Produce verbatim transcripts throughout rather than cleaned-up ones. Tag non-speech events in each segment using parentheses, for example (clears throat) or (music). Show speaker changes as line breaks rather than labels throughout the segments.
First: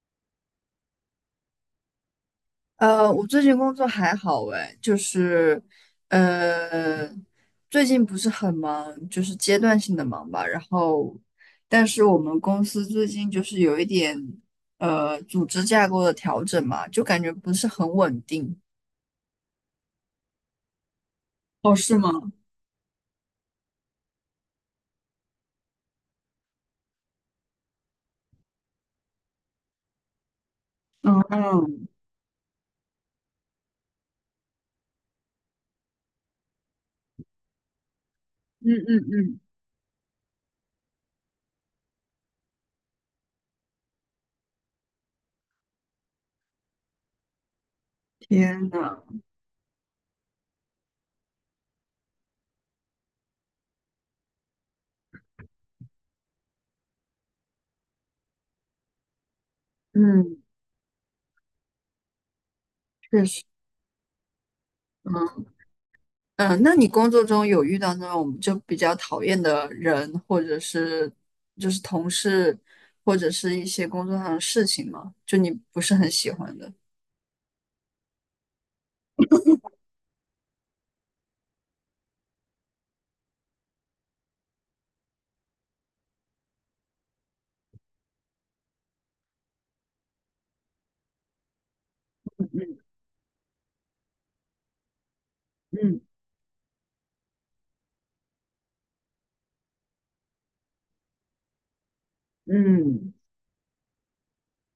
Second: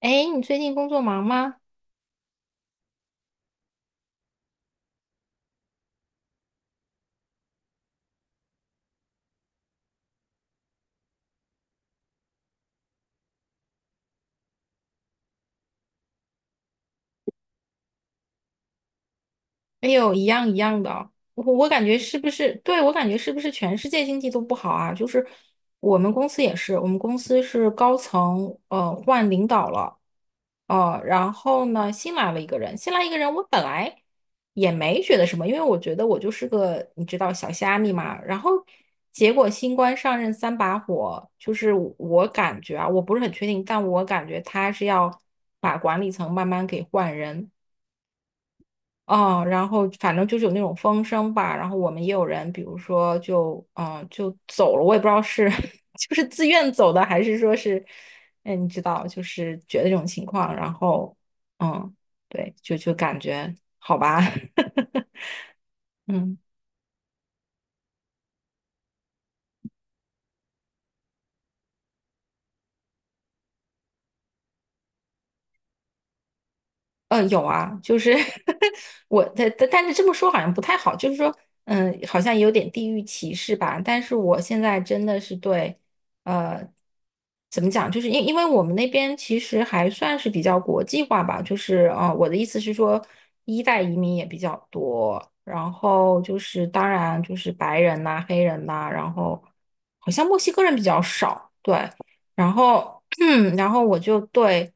哎，你最近工作忙吗？
呃，我最近工作还好诶，就是，呃，最近不是很忙，就是阶段性的忙吧。然后，但是我们公司最近就是有一点，呃，组织架构的调整嘛，就感觉不是很稳定。
哎呦，一样一样的哦，我我
哦，
感觉
是吗？
是不是，对，我感觉是不是全世界经济都不好啊？就是我们公司也是，我们公司是高层呃换领导了，呃，
嗯
然后
嗯
呢新来了一个人，新来一个人，我本来也没觉得什么，因为我觉得我就是个你知道小虾米嘛。然后
嗯嗯
结
嗯，
果新官上任三把火，就是我感觉啊，我不是很确定，但我感觉他是要把管理层慢慢给换人。
天呐，
哦，然后反正就是有那种风声吧，然后我们也有人，比如说就嗯呃就走了，我也不知道是 (laughs) 就是自愿走的，还是说是，哎，你知道，就是觉得这种情
嗯，
况，然后嗯，对，就就感
确实，
觉好吧。(laughs) 嗯。
嗯，呃那你工作中有遇到那种就比较讨厌的人，或者是就是同事，或者是一些工作上的事情吗？就你不是很喜欢的？
呃，有啊，就是 (laughs) 我的，但但是这么说好像不太好，就是说，嗯，好像有点地域歧视吧。但是我现在真的是对，呃，怎么讲，就是因因为我们那边其实还算是比较国际化吧，就是呃，我的意思是说，一代移民也比较多，然
嗯
后就是当然就是白人呐、黑人呐、然后好像墨西哥人比较少，对，然后
嗯，
(clears throat) 然后我就对。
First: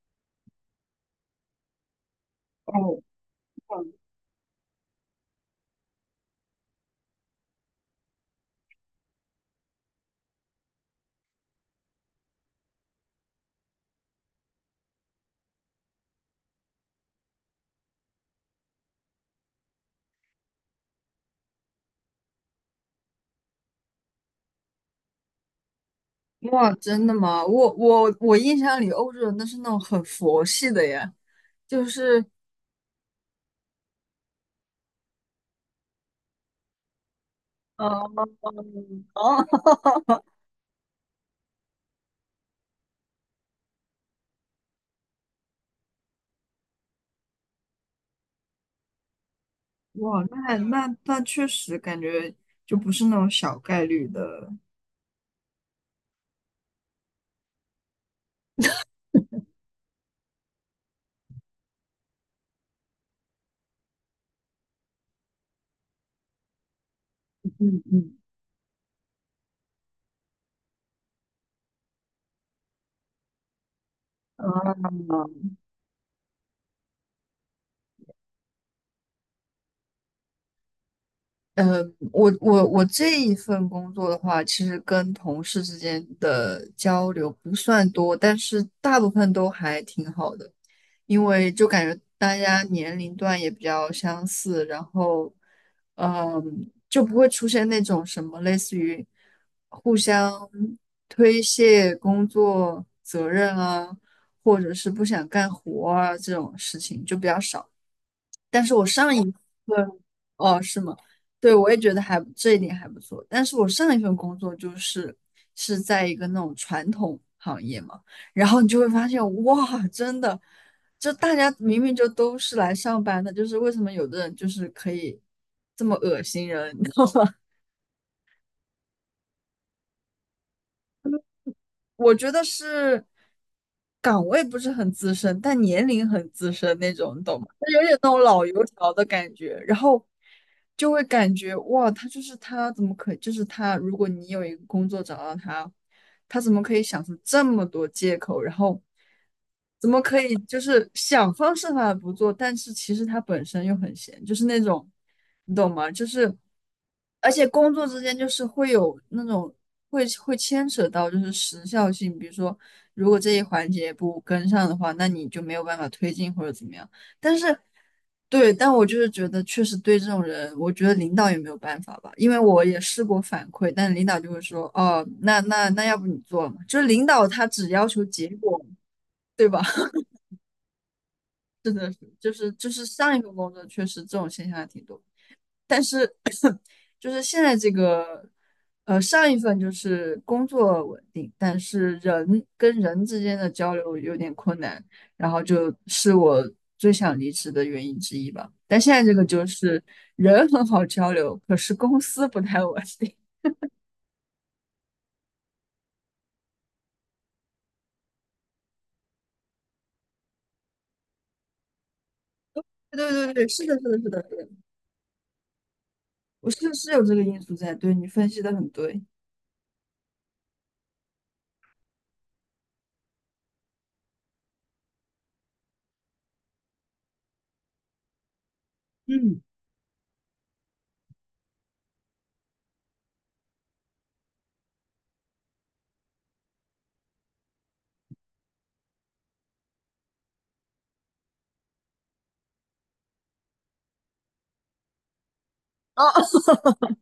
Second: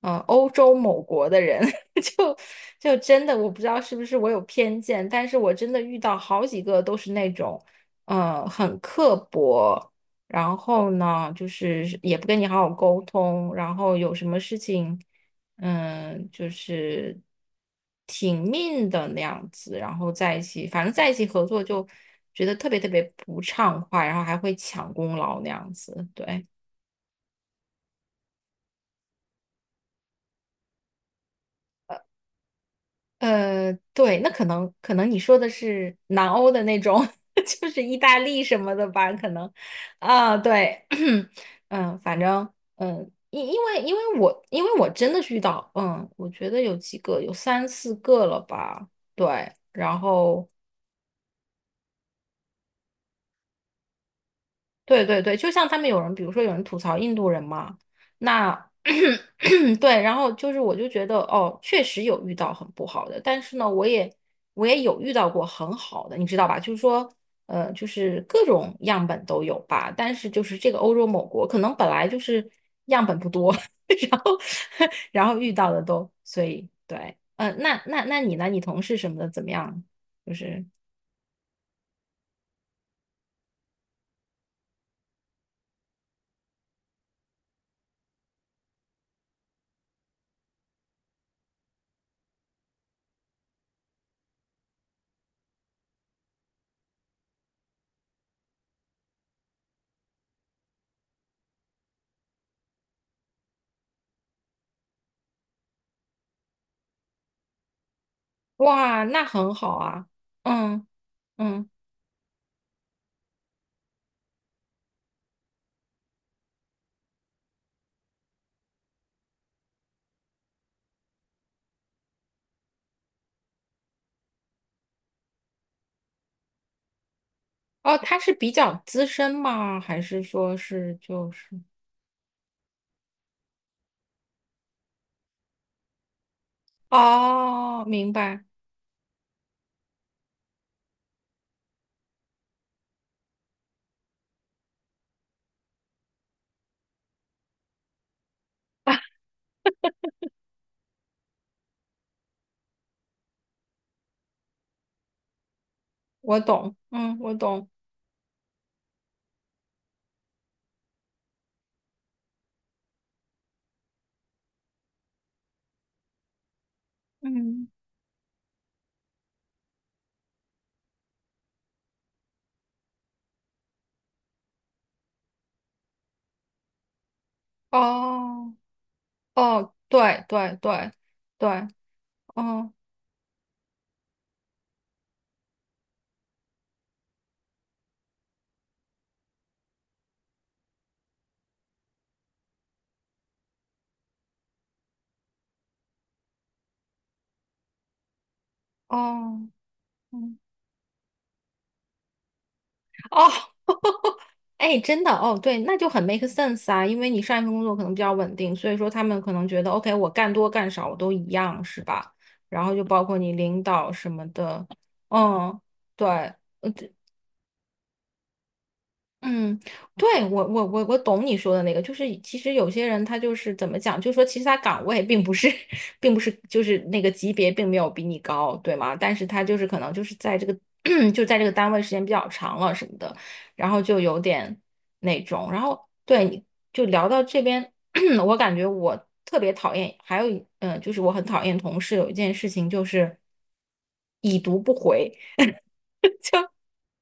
呃，欧洲某国的人 (laughs) (laughs) 就就
哦，
真的我不知道
嗯。
是不是我有偏见，但是我真的遇到好几个都是那种，嗯、很刻薄，然后呢，就是也不跟你好好沟通，然后有什么事情，嗯、就是挺命的那样子，然后在一起，反正在一起合作就觉得特别特别不畅快，然后还会抢功劳那样子，对。
哇，真的吗？我我我印象里欧洲人都是那种很佛系的呀，就是
呃，对，那可能可能你说的是南欧的那种，(laughs) 就是
嗯
意大利什么的吧？可
哦，
能啊，对，(clears throat) 嗯，反正嗯，因因为因为我因为我真的是遇到，嗯，我觉得有几个有三四个了吧，对，然
哇，
后
那那那确实感觉就不是那种小概率的。
对对对，就像他们有人，比如说有人吐槽印度人嘛，那 (clears throat) 对，然后就是我就觉得哦，确实有遇到很不好的，但是呢，我也我也有遇到过很好的，你知道吧？就是说，呃，
嗯
就
嗯，
是各种样本都有吧，但是就是这个欧洲某国可能本来就是样本不多。(laughs) 然后 (laughs) 然
啊。
后遇到的都，所以对，嗯、呃那那那你呢？你同事什么的怎么样？就是
呃，我我我这一份工作的话，其实跟同事之间的交流不算多，但是大部分都还挺好的，因为就感觉大家年龄段也比较相似，然后，嗯，就不会出现那种什么类似于互相推卸工作责任啊，或者是不想干活啊这种事情就比较少。但是我
哇，
上一
那很好
份，
啊，
哦，是
嗯
吗？对，
嗯。
我也觉得还这一点还不错。但是我上一份工作就是是在一个那种传统行业嘛，然后你就会发现，哇，真的，就大家明明就都是来上班的，就是为什么有的人就是可以这么恶心人？(laughs)
哦，他是比较资深吗？还是说是就是？
我觉得是岗位不是很资深，但年龄很资深那种，你懂吗？他有
哦，
点那
明
种
白，
老油条的感觉，然后就会感觉哇，他就是他怎么可以就是他，如果你有一个工作找到他，他怎么可以想出这么多借口？然后怎么可以就是想方设法不做，但是其实他本身又很闲，就是那种，你懂吗？就是，
我懂，嗯，
而
我
且
懂，
工作之间就是会有那种会会牵扯到就是时效性，比如说如果这一环节不跟上的话，那你就没有办法推进或者怎么样。但是
嗯，
对，但我就是觉得确实对这种人，我觉得领导也没有办法吧，因为我也试过反馈，但领导就会说，哦，那那那要不你做嘛，就是领导他只要求结
哦，
果，对吧？
哦，对对对对，
就是就
哦
是上一份工作确实这种现象还挺多，但是就是现在这个，呃，上一份就是工作稳定，但是人跟人之间的交流有点困难，然后就是我最想离职的原因之一吧。但现在这个就
哦，
是
嗯，
人很好交流，可是公司不太稳定。
哦，哎，真的，哦，对，那就很 make sense 啊，因为你上一份工作可能比较稳定，所以说他们可能觉得，OK，我干多干少我都一样，是吧？然后就
(laughs)
包
对
括你
对对，
领
是的，是
导
的，
什
是
么
的，
的，嗯，对。
我
呃
是是有这个因素在，对你分析的很对。
嗯，对，我我我我懂你说的那个，就是其实有些人他就是怎么讲，就是说其实他岗位并不是，(laughs) 并不是就是那个级别并没有比你高，对吗？但是他就是可能就是在这个 (clears throat) 就在这个单位时间比较长了什么的，然后就有点那种，然后对你就聊到这边，(clears throat) 我感觉我特别讨厌，还有一嗯、呃就是我很讨厌同事有一件事情就是已读不回。
啊哈哈，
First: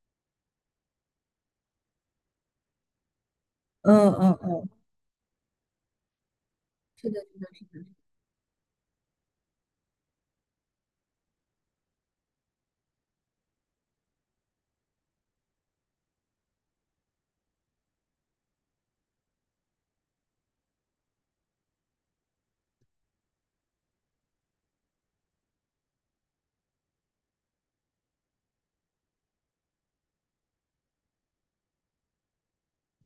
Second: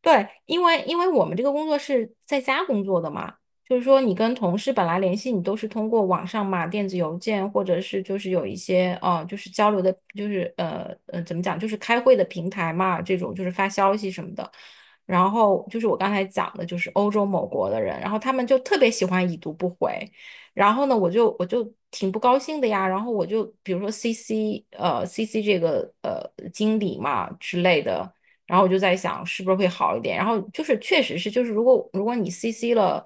对，因为因为我们这个工作是在家工作的嘛，就是
(laughs)
说
嗯
你跟
嗯
同
嗯，
事本来联系，你都是通过网上嘛，电子邮件或者是就是有一些呃，就是交流的，就是呃呃怎么讲，就是开会的平台嘛，这种就是发消息什么的。然后就是我刚才讲的，就是欧洲某国的人，然后他们就特别喜欢已读不回，然后呢，我就我就挺不高兴的呀，然后我就比如说 C C 呃 C C 这个呃经理嘛之类的。然后我就在想是不是会好一点。然后就是确实是，就是如果如果你 C C 了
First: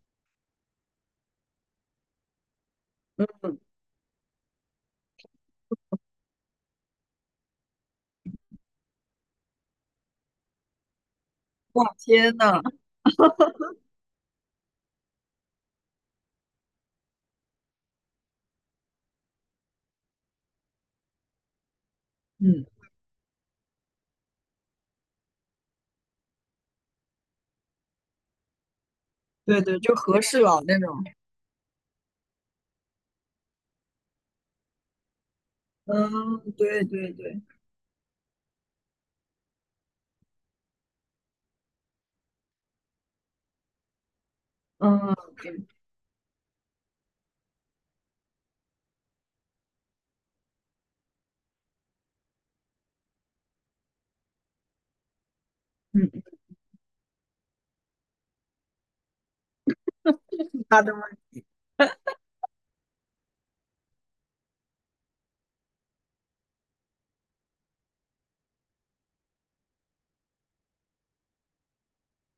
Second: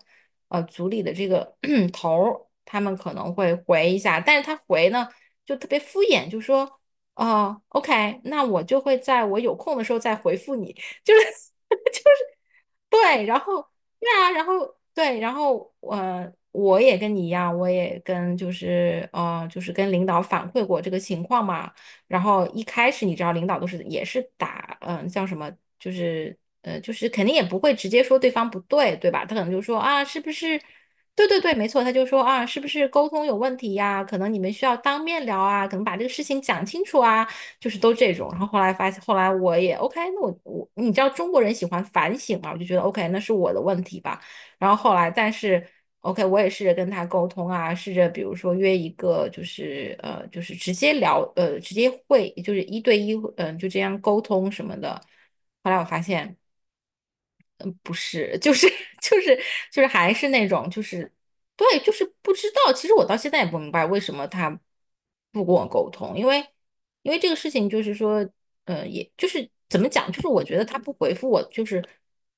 呃组里的这个 (clears throat) 头儿，他们可能会回一下，但是他回呢就特别敷衍，就说哦呃 OK，那我就会在我有空的时候再回复你，(laughs) 就是
哇，天呐，
对，然后对啊，然后对，然后呃，我也跟你一样，我也跟就是呃，就是跟领导反馈过这个情况嘛。然后一
嗯，
开始你知道，领导都是也是打嗯、呃叫什么，就是呃，就是肯定也不会直接说对方不对，对吧？他可能就
对
说
对，就
啊，是
合
不
适
是？
了那种。
对对对，没错，他就说啊，是不是沟通有问题呀？可能你们需要当面聊啊，可能把这个事
嗯，
情讲
对
清楚
对
啊。
对，
就是都这种。然后后来发现，后来我也 OK，那我我你知道中国人喜欢反省嘛，我就觉得 OK，那是我的问题吧。然后后来，
嗯，
但
对，
是 OK，我也试着跟他沟通啊，试着比如说约一个，就是呃，就是直接聊，呃，直接会，就是一对一，嗯、呃就这样沟通什么的。后来我发
嗯，
现。不是，就是就是就是还是那种就
好的吗？
是对，就是不知道。其实我到现在也不明白为什么他不跟我沟通，因为因为这个事情就是说，呃，也就是怎么讲，就是我觉得他不回复我就是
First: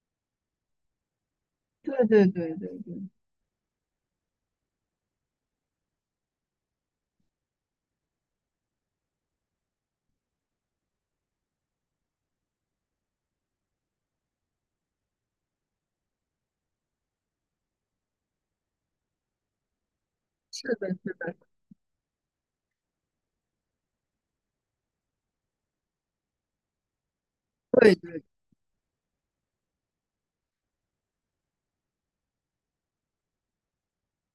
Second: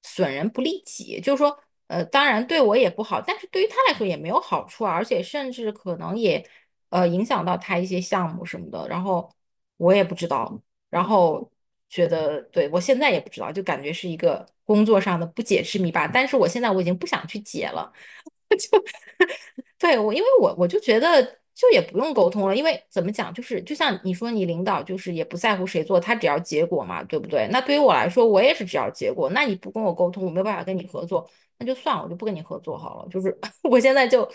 损人不利己，就是说，
对
呃，当
对
然
对
对
对
我也不
对，
好，但是对于他来说也没有好处啊，而且甚至可能也呃影响到他一些项目什么的，然后我也不知道，然后觉得对我现在也不知道，就感觉是一个工作上的不解之谜吧。但是我现在我已经不想去解了，对我，因为我我
是
就
的，
觉
是
得
的，
就也不用沟通了，因为怎么讲，就是就像你说，你领导就是也不在乎谁做，他只要结果嘛，对不对？那对于我
对
来
对的，
说，我也是只要结果。那你不跟我沟通，我没有办法跟你合作，那就算了，我就不跟你合作好了。就是 (laughs) 我现在就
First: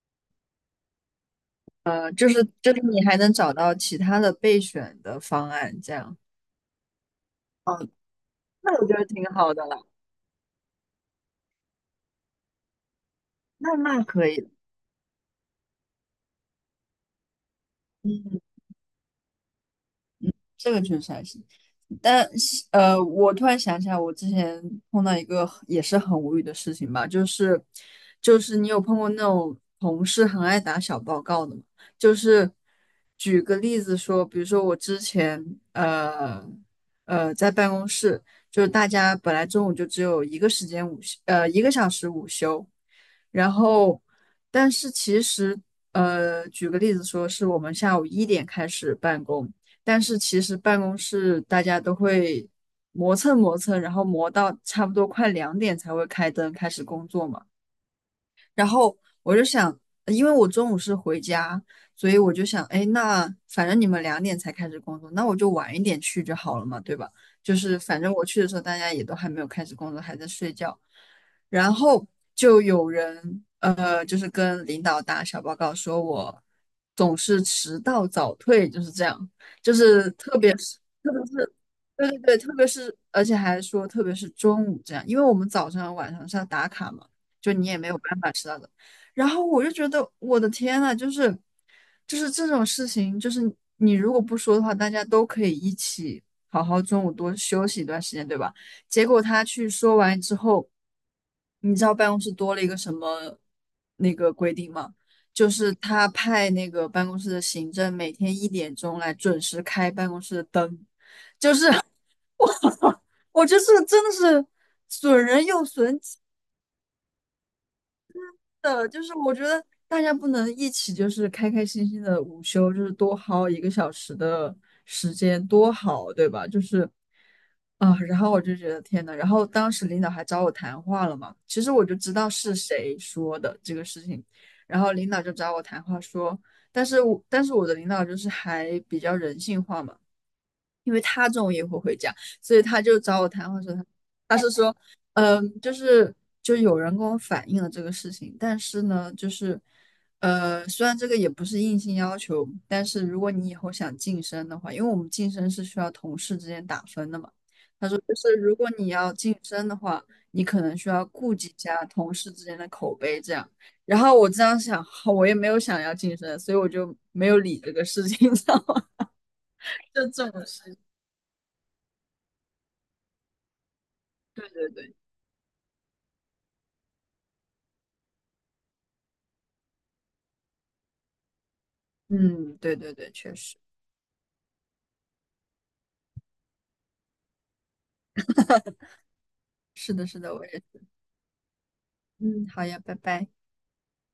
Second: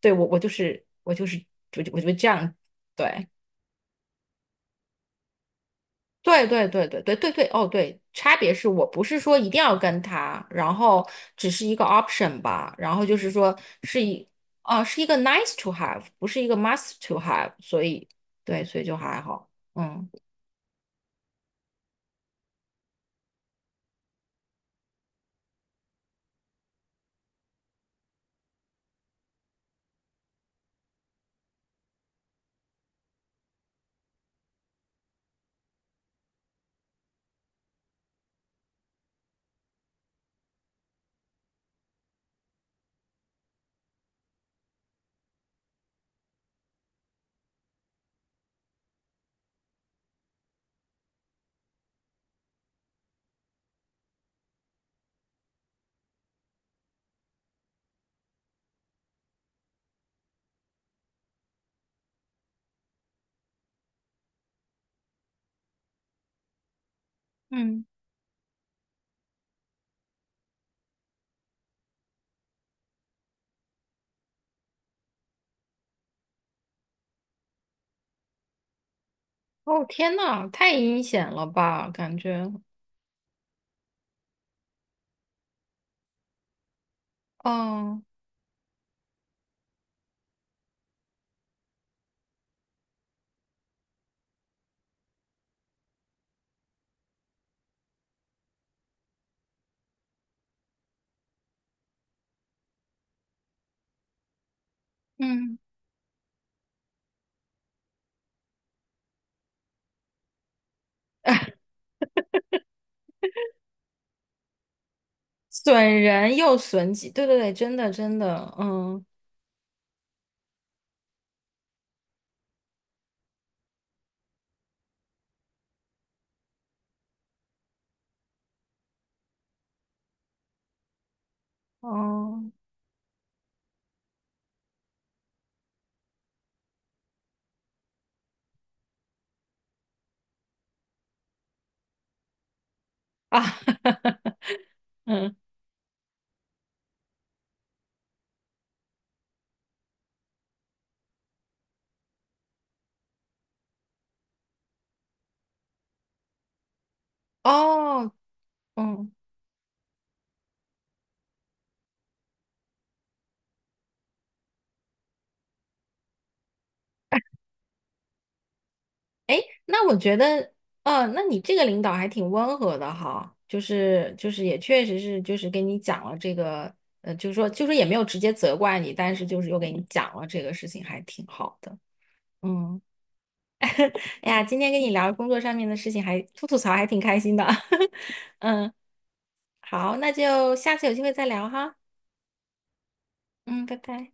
对我我就是我就是我就我就这
就是
样
就是你还
对。
能找到其他的备选的方案，这样，
对对对对对对对，哦
哦，
对，差别是
那我
我
觉
不
得
是
挺
说一
好
定
的
要
了，
跟他，然后只是一个 option 吧，然后就是说
那
是
那
一，
可以，
哦，是一个 nice to have，不是一个 must to have，所以
嗯。
对，所以就还好，嗯
这个确实还行。但呃，我突然想起来，我之前碰到一个也是很无语的事情吧，就是就是你有碰过那种同事很爱打小报告的吗？就是举个例子说，比如说我之前呃呃在办公室，就是大家本来中午就只有一个时间午休，呃一个小时午休，然后但是其实呃举个例子说，是我们下午一点开始办公。但是其实办公室大家都会磨蹭磨蹭，然后磨到差不多快两点才会开灯开始工作嘛。然后我就想，呃因为我中午是回家，所以我就想，哎，那反正你们两点才开始工作，那我就晚一点去就好了嘛，对吧？就是
嗯，
反正我去的时候，大家也都还没有开始工作，还在睡觉。然后就有人，呃，就是跟领导打小报告，说我总是迟到早退，就是这样，就
哦
是
天
特
呐，
别
太
是
阴
特别
险了
是
吧，
对
感
对对，
觉，
特别是而且还说特别是中午这样，因为我们早上晚上是要打卡嘛。就你也没有
嗯
办法知道的。然后我就觉得我的天呐，就是就是这种事情，就是你如果不说的话，大家都可以一起好好中午多休息一段时间，对吧？结果他去说完之后，你知道办公室多了一个什么那个规定吗？就
嗯，
是他派那个办公室的行政每天一点钟来准时开办公室的灯。我觉得这个真的是损人又
损
损己。
人又损己，对对对，真的真的，
的，就
嗯
是我觉得大家不能一起就是开开心心的午休，就是多薅一个小时的时间，多好，对吧？就是啊，然后我就觉得天呐，然后当时领导还找我谈话了嘛，其实我就知道
嗯
是谁说的这个事情，然后领导就找我谈话说，但是我但是我的领导就是还比较人性化嘛。因为他中午也会回家，所以他就找我
啊，
谈话说他，
(laughs)
他是说，
嗯
嗯，就是就有人跟我反映了这个事情，但是呢，就是呃，虽然这个也不是硬性要求，但是如果你以后想晋升的话，因为我们晋升是需要同事之间打分的嘛，他说
哦
就是如果你要
嗯。
晋升的话，你可能需要顾及一下同事之间的口碑这样。然后我这样想，好我也没有想要晋升，所以我就没有理这个事情，你知道吗？
哎，那
(laughs)
我
就
觉
这种
得，
事情，
呃，那你这个领导还挺温和的哈，就是就是
对
也
对
确
对。
实是就是跟你讲了这个，呃，就是说就是也没有直接责怪你，但是就是又给你讲了这个事情，还挺好的。
嗯，对
嗯，
对对，确实
哎呀，今天跟你聊工作上面的事情还，吐吐槽还挺开心的。(laughs) 嗯，
是
好，
的，
那
是的，我也
就下
是。
次有机会再聊哈。
嗯，好呀，拜拜。
嗯，拜拜。